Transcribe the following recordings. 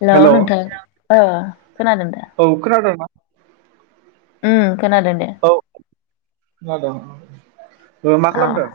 Hello hello औ नोंथां औ खोनादों दा खोनादोंना उम खोनादों दे औ जादों ओ मा अ खालामदों?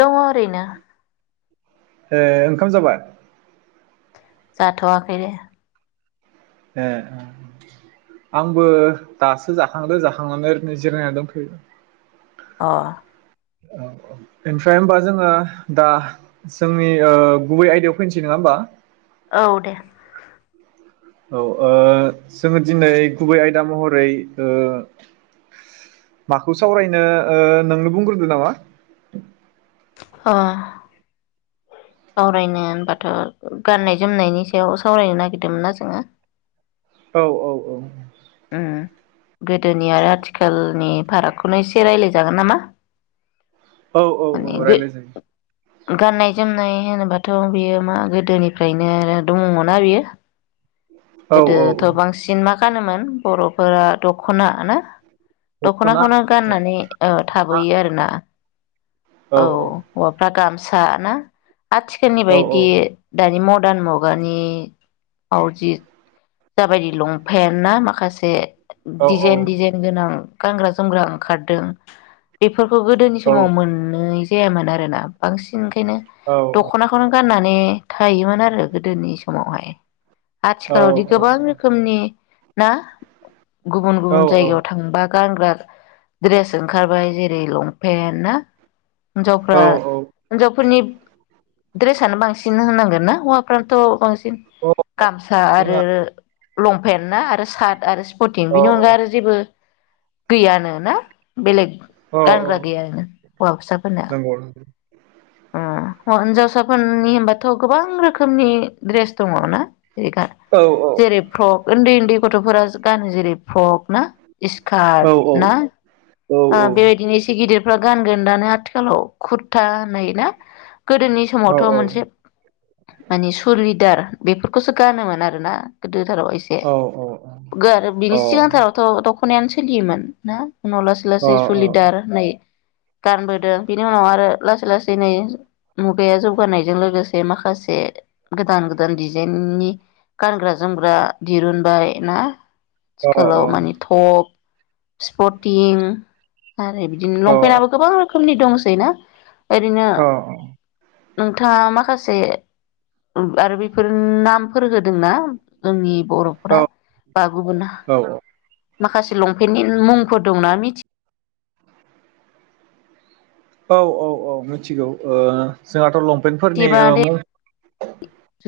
दङ ओरैनो। ए ओंखाम जाबाय? जाथवाखै दे। ए आंबो दासो जाखांदो जाखांनानै निजिरायना दोंथयो। अ। ओ औ ओनफ्राय होनबा जोङो दा जोंनि ओ गुबै आयदायाव फैनोसै नङा होमबा? औ दे। औ ओ जोङो दिनै गुबै आयदा महरै ओ माखौ सावरायनो ओ नोंनो बुंग्रोदो नामा। अ। सावरायनो होनबाथ गाननाय जोमनायनि सायाव सावरायनो नागिरदोंमोन ना जोङो औ औ औ। उम गोदोनि आरो आथिखालनि फारागखौनो एसे राय्लायजागोन नामा औ औ माने औ गो रायलाय जायो। गाननाय जोमनाय होनोबाथ बियो मा गोदोनिफ्रायनो आरो दङ मोना बियो औ औ गोदोथ औ बांसिन माख गानोमोन। बरफोरा दखना ना दख'ना दख'नाखौनो गाननानै ओ थाबोयो आरोना औ हौवाफ्रा गाम सा ना आथिखालनि औ बायदि दानि म गोदान मुगानि आवजित जाबायदि लंपेन्ट ना माखासे औ डिजाइन डिजाइन गोनां गानग्रा जोमग्रा ओंखारदों बे बेफोरखौ गोदोनि समाव मोननै जायामोन आरोना बांसि न ओंखायनो औ दख'नाखौनो गाननानै माने थायोमोन आरो गोदोनि समावहाय। औ आथिखालाव दि औ गोबां रोखोमनि ना। गुबुन औ गुबुन जायगायाव थांबा गानग्रा द्रेस ओंखारबाय जेरै लंपेन्ट ना औ हिन्जावफ्रा औ हिन्जावफोरनि ड्रेसानो बांसिन होनांगोन ना हौवाफ्रानोथ' बांसिन औ गामसा रोङा आरो लंपेन्ट ना आरो सार्ट आरो स्पथिं औ बिनि औ अनगा आरो जेबो गैयानो ना बेलेग। औ औ गानग्रा गैया आरोना हौवासाफोरना। नंगौ नंगौ अ हिनजावसाफोरनि होनबाथ' गोबां रोखोमनि द्रेस दङ ना। औ जेरै फ्रक उन्दै उन्दै गथ'फोरा गानो जेरै फ्रक ना औ स्कार्ट ना औ औ बेबायदिनो एसे गिदिर फोरा गानगोन दानो आथिखालाव खुरथा होननाय ना। गोदोनि समावथ' औ मोनसे माने सुरलिदार बेफोरखौसो गानोमोन आरोना गोदोथाराव एसे औ अ औ गार बिनि सिगांथारावथ' दख खनायानो सोलियोमोन ना। उनाव लासै लासै सुलिदार होनै गानबोदों बिनि उनाव आरो लासै लासै दिनै मुगाया जौगानायजों लोगोसे माखासे गोदान गोदान डिजाइननि गानग्रा जोमग्रा दिरुनबाय ना। सिखालाव मानि थब स्पटिं आरो बिदिनो लंपेन्टनाबो गोबां रोखोमनि दंसै ना? एरैनो नोंथाङा माखासे आरो बेफोर नामफोर होदोंना जोंनि बर'फोरा बा गुबुन हा औ माखासे लंपेन्टनि मुंफोर दंना मिथि औ औ औ मिथिगौ ओ जोंहाथ' लं एबा दे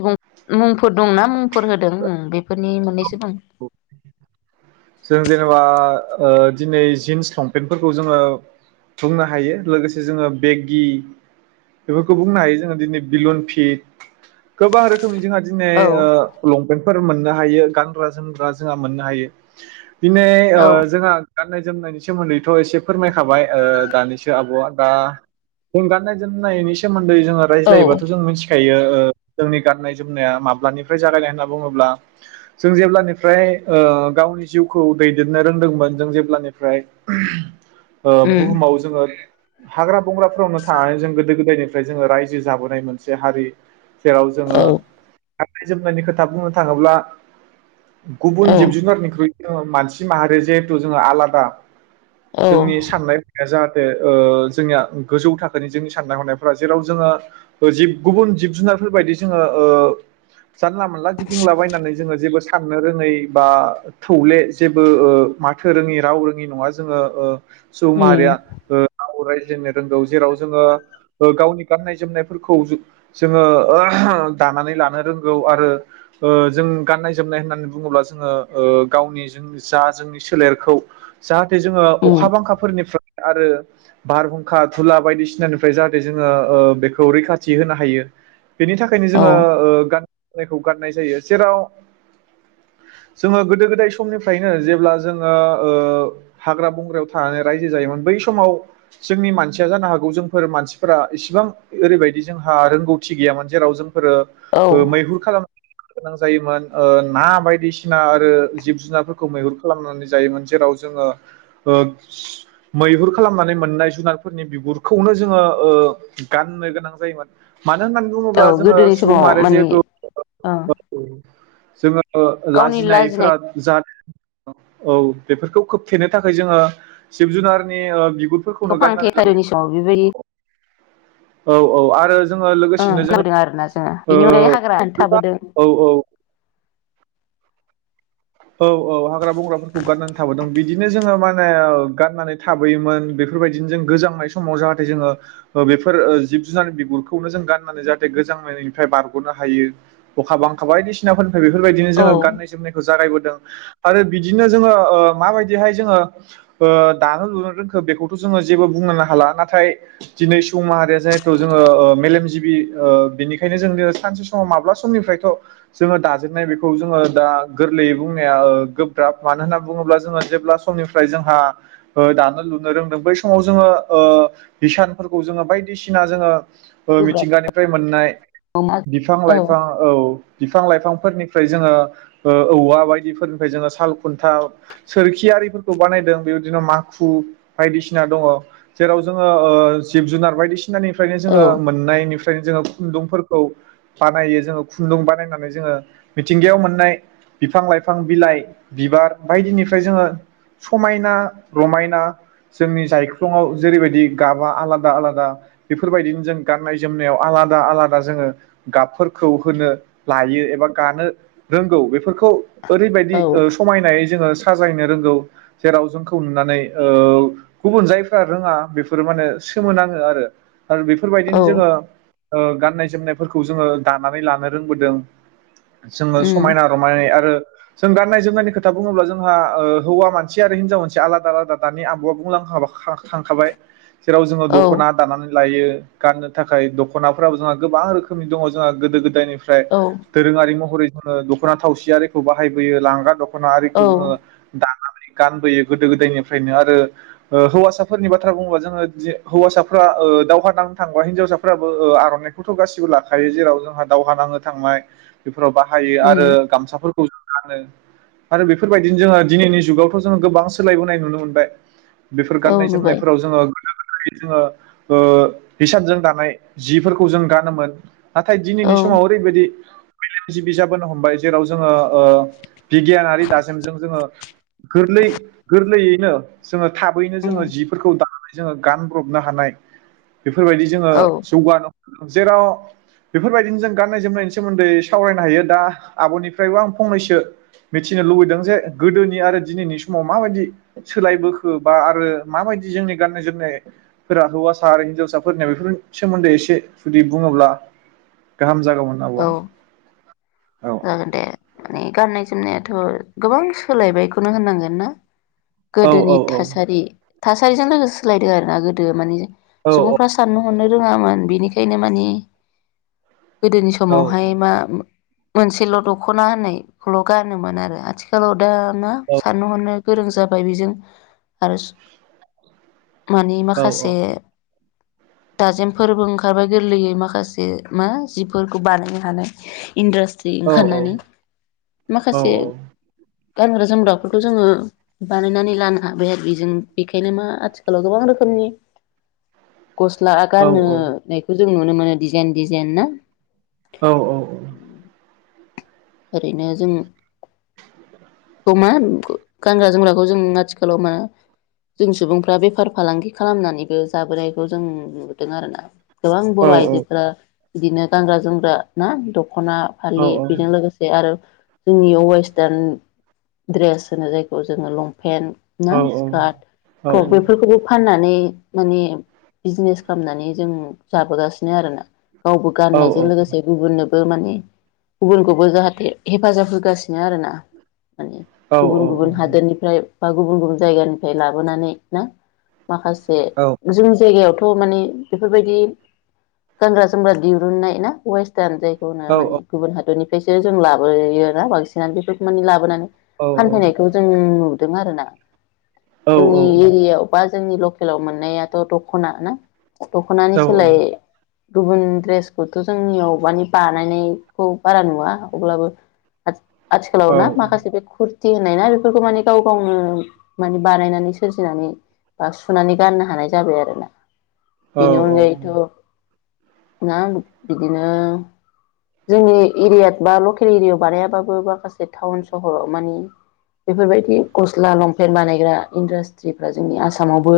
मुं मुंफोर दंना मुंफोर होदों बेफोरनि मोननैसो बुं। जों जेनेबा ओ दिनै जिन्स लंपेन्टफोरखौ जोङो बुंनो हायो लोगोसे जोङो बेगि बेफोरखौ बुंनो हायो जोङो दिनै बिलुन फिन्ट गोबां रोखोमनि जोंहा दिनै औ ओ लंपेन फोर मोननो हायो गानग्रा जोमग्रा जोंहा मोननो हायो। [inaudible] दिनै ओ औ जोंहा गाननाय जोमनायनि सोमोन्दैथ' एसे फोरमायखाबाय ओ दानिसो आब'आ दा जों गाननाय जोमनायनि सोमोन दै जोङो औ रायज्लायोबाथ' जों मिथिखायो। ओ जोंनि गाननाय जोमनाया माब्लानिफ्राय जागायनाय होनना बुङोब्ला जों जेब्लानिफ्राय ओ गावनि जिउखौ दैदेननो रोंदोंमोन जों जेब्लानिफ्राय ओ उम बुहुमाव जोङो हाग्रा बंग्राफोरावनो थानानै जों गोदो गोदायनिफ्राय जोंङो रायजो जाबोनाय मोनसे हारि। जेराव जोङो औ गाननाय जोमनायनि खोथा बुंनो थाङोब्ला गुबुन औ जिब जुनारनिख्रुइ थ मानसि माहारि जिहेथु जोङो आलादा। औ जोंनि साननाय हनाया जाहाथे बे ओ जोंनिया गोजौ थाखोनि जोंनि साननाय हनायफोरा जेराव जोङो जिब गुबुन जिब जुनारफोरबायदि जोङो ओ जानला मोनला गिदिंलाबायनानै जोङो जेबो साननो रोङै बा थौले जेबो ओ माथो रोङि राव रोङि नङा जोङो ओ सुबुं उम माहारिया ओ [inaudible] जोंनो रोंगौ जेराव जोङो ओ गावनि गाननाय जोमनायफोरखौ जों-जोङो दानानै लानो रोंगौ आरो ओ जों गाननाय जोमनाय होननानै बुङोब्ला जोङो ओ गावनि जों जा जोंनि सोलेरखौ जा जोङो उम अखा बांखाफोरनिफ्राय आरो बारहुंखा थुला बायदिसिनानिफ्राय जाहाथे जोङो ओ बेखौ रैखाथि होनो हायो। बिनि थाखायनो औ जोङो ओ गान जायखौ गाननाय जायो जेराव जोङो गोदो गोदा दाय समनिफ्रायनो जेब्ला जोङो ओ हाग्रा बंग्रायाव थानानै रायजो जायोमोन बै समाव जोंनि मानसिया जानो हागौ जोंफोर मानसिफोरा इसिबां ओरैबायदि जोंहा रोंगौथि गैयामोन जेराव जों औ फोरो मैहुर खालाम गोनां जायोमोन ओ ना बायदिसिना आरो जिब जुनारफोरखौ मैहुर खालामनानै जायोमोन जेराव जोङो ओ मैहुर खालामनानै मोननाय जुनारफोरनि बिगुरखौनो जोङो ओ गाननो गोनां जायोमोन। मानो होननानै बुङोब्ला औ जोङो गोदोनि सुबुं समाव माहारिया माने जिहेथु ओ जोङो ओ गावनि लाजिनायफोरा लाजिनायखौ औ बेफोरखौ खोबथेनो थाखाय जोङो जिब जुनारनि ओ बिग खौ फांथे [unintelligible] बेबायदि औ औ आरो जोङो ओ लोगोसेनो जोङो खोनाबोदों आरोना जोङो ओ बेनि अनगायै हाग्रा गोबां थाबोदों औ औ औ औ हाग्रा बंग्राफोरखौ गाननानै थाबोदों बिदिनो जोङो मा [unintelligible] गाननानै थाबोयोमोन बेफोरबायदिनो जों गोजांनाय समाव जाहाथे जोङो बेफोर जिब जुनार बिगुरखौनो जों गाननानै जाहाथे गोजांनायनिफ्राय बारग'नो हायो अखा बांखा बायदिसिनाफोर बेफोरबायदि औ जो गाननाय जोमनायखौ जागायबो दों आरो बिदिनो जोङो ओ माबायदिहाय जोङो ओ दानो लुनो रोंखो बेखौथ' जोङो जेबो बुंनोनो हाला नाथाय दिनै सुबुं माहारिया जाहेथु ओ जोङो मेलेमजिबि ओ बेनिखायनो जों सानसे समाव माब्ला समनिफ्रायथ' जोङो दाजेननाय बेखौ जोङो दा गोरलैयै बुंनाया ओ गोब्राब मानो होनना बुङोब्ला जोङो जेब्ला समनिफ्राय जोंहा ओ दानो लुनो रोंदों बै समाव जोङो ओ हिसानफोरखौ जोङो बायदिसिना जोङो ओ गोब्राब मिथिंगानिफ्राय मोननाय बिफां लाइफां औ बि फां लाइफांफोरनिफ्राय जोङो ओ औवा बायदिफोरनिफ्राय जोङो साल खुन्था सोरखि आरिफोरखौ बानायदों बेबायदिनो माखु बायदिसिना दङ जेराव जोङो ओ जिब जुनार बायदिसि सिनानिफ्रायनो औ जोङो मोननायनिफ नो जोङो खुन्दुंफोरखौ बानायो जोङो खुन्दुं बानायनानै जोङो मिथिंगायाव मोननाय बिफां लाइफ फां बिलाइ बिबार बायदिनिफ्राय जोङो समायना रमायना जोंनि जायख्लङाव जेरैबायदि गाबा आलादा आलादा बेफोरबायदिनो जों गाननाय जोमनायाव आलादा आलादा जोङो गाबफोरखौ होनो लायो एबा गानो रोंगौ बेफोरखौ ओरैबायदि औ ओ समायनाय जोङो सो साजायनो रोंगौ जेराव जोंखौ नुनानै ओ गुबुन जायफ्रा रोङा बेफोरो माने सोमोनाङो आरो आरो औ बेफोरबायदिनो जोङो ओ गाननाय जोमनायफोरखौ जोङो दानानै लानो रोंबोदों। जोङो उम समायना रमायनायै आरो जों गाननाय जोमनायनि खोथा बुङोब्ला जोंहा ओ हौवा मानसि आरो हिनजाव मानसि एबा आलादा आलादा दानि आब'आ बुंलांखा खा-खा-खाबाय। जेराव जोङो औ दख'ना दानानै लायो। गाननो थाखाय दख'नाफोराबो जोंहा गोबां रोखोमनि दङ जोंहा गोदो गोदायनिफ फ्राय औ दोरोङारि महरै खौनो दख'ना थावसि आरि खौ बाहायबोयो लांगा दख खना औ खरिखौ जोङो दा गानबोयो गोदो गोदायनिफ्रायनो आरो हो-हौवासाफोरनि बाथ्रा बुंबा जोङो जे हौवासाफोरा ओ दावहा नांनो थांबा हिनजावसाफोराबो ओ आर'नाइखौथ' गासिबो लाखायो जेराव जोंहा दावहा नांनो थांनाय बिफ फोराव बाहायो आरो उम गामसाफोर आरो बेफोरबायदिनो जोङो दिनैनि जुगावथ' जोङो गोबां सोलायबोनाय नुनो मोनबाय। बेफोर औ गान्नाय नुबाय जोमनायफोराव जोङो जोङो ओ हिसानजों दानाय जिफोरखौ जों गानोमोन। नाथाय औ दिनैनि समाव ओरैबायदि जि बिजि जाबोनो हमबाय जेराव जोङो ओ बिगियानारि दाजेमजों जोङो गोरलै गोरलैयैनो जोङो थाबैनो उम जोङो जिफोरखौ दानानै जोङो गानब्रबनो हानाय। बेफोरबायदि जोङो औ जौगानो जेराव बेफोरबायदिनो जों गान्नाय जोमनायनि सोमोन्दै सावरायनो हायो दा आब'निफ्रायबो आं फंनैसो मिथिनो लुबैदों जे गोदोनि आरो दिनैनि समाव माबायदि सोलायबोखो बा आरो माबायदि जोंनि गाननाय जोमनायफोरा हौवासा आरो हिनजावसाफोरनिया बेफोरनि सोमोन्दै एसे जुदि बुङोब्ला गाहाम औ जागौमोन आब' जागोन दे औ। माने गाननाय जोमनायाथ' गोबां सोलायबायखौनो होननांगोनना। औ गोदोनि थासारि थासारिजों लोगोसे सोलायदों आरोना गोदो माने औ सुबुंफ्रा साननो हनो रोङामोन बेनिखायनो माने औ समावहाय बा मोनसेल' दख'ना होननायखौल' गानोमोन आरो आथिखालाव दा ना औ सान हानो गोरों जाबाय बेजों आरो माने औ माखासे दाजेमफोरबो ओंखारबाय गोरलैयै माखासे मा जिफोर खौ बानायनो हानाय। इन्डास्ट्रि औ ओंखारनानै माखासे गानग्रा जोमग्राफोरखौ जोङो बानायनानै लानो हाबाय आरो बेजों बेखायनो मा आथिखालाव गोबां रोखोमनि गस्ला गानोनायखौ जों नुनो मोनो डिजाइन डिजाइन ना? औ औ औ। ओरैनो जों बे खौ मा गानग्रा जोमग्राखौ जों आथिखालाव मा जों सुबुंफ्रा बेफार फालांगि खालामनानैबो जाबोनायखौ जों नुदों आरोना। गोबां बर' आइजोफोरा बिदिनो गानग्रा जोमग्रा ना दख दख'ना फालि बेजों लोगोसे रो वेस्टार्न द्रेस होनो जायखौ जोङो लंपे पेन्ट ना स्कार्ट फ्रक बेफोरखौबो फाननानै माने बिजनेस खालामनानै जों जाबोगासिनो आरोना गावबो औ गाननायजों औ लोगोसे गुबुननोबो माने गुबुनखौबो जाहाथे हेफाजाब होगासिनो आरोना माने औ औ गुबुन गुबुन हादोरनिफ्राय बा गुबुन गुबुन जायगानिफ्राय लाबोनानै ना माखासे जों जायगायाव थ' माने बेफोरबायदि गानग्रा जोमग्रा दिरुननाय ना वेस्त जायखौ माने गुबुन हादरनि बेसोर जों लाबोयोना बांसिनानो बेफोरखौ माने लाबोनानै फानफैनायखौ जों नु दों आरो ना जोंनि एरियाव बा जोंनि ल लकेलाव मोननायाथ' दख'ना ना दख'नानि सोलाय गुबुन दड्रेसखौथ' जोंनि अबानि बानायनायखौ बारा नुवा अब्लाबो आ आथिखालाव ना माखासे बे खुर ख होननाय ना बेफोरखौ माने गाव गावनो माने बानायनानै सोरजिनानै बा सुनानै गाननो हानाय जाबाय आरो ना बिनि अनगायैथ' ना बिदिनो जोंनि एरिया बा लकेल एरियायाव बानायाबाबो माखासे टाउन सहराव मानि बेफोरबायदि गस्ला लंपेन्ट बानायग्रा इन्डास्ट्रिफ्रा जोंनि आसामावबो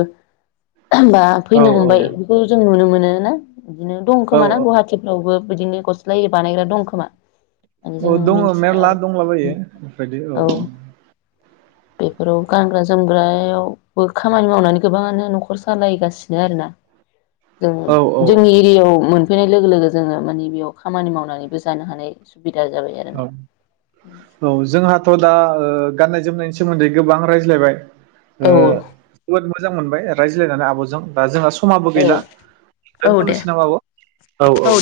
दा औ फैनो हमबाय बेखौ जों नुनो मो नो ना बिदिनो औ दंखोमा ना गुवाहाटिफ्रावबो बिदिनो गस बानायग्रा दं खोमा औ जों दङ मिथिया मेरला आरो दंलाबायो बेबायदि औ औ बेफोराव गानग्रा जोमग्रा खामानि मावनानै गोबाङानो न'खर सालायगासिनो आरोना जों औ जोंनि एरियायाव मोन सुफैनाय लोगो लोगो जोङो मानि बियाव खामानि मावनानैबो जानो हानाय सु औ औ जोंहाथ' दा ओ गाननाय जोमनायनि सोमोन्दै गोबां रायज्लायबाय औ [unintelligible] मोजां मोनबाय रायज्लायनानै आब' जों दा जोंङा स समाबो औ गैला औ दे दोनथ'नोसै नामा आब' औ औ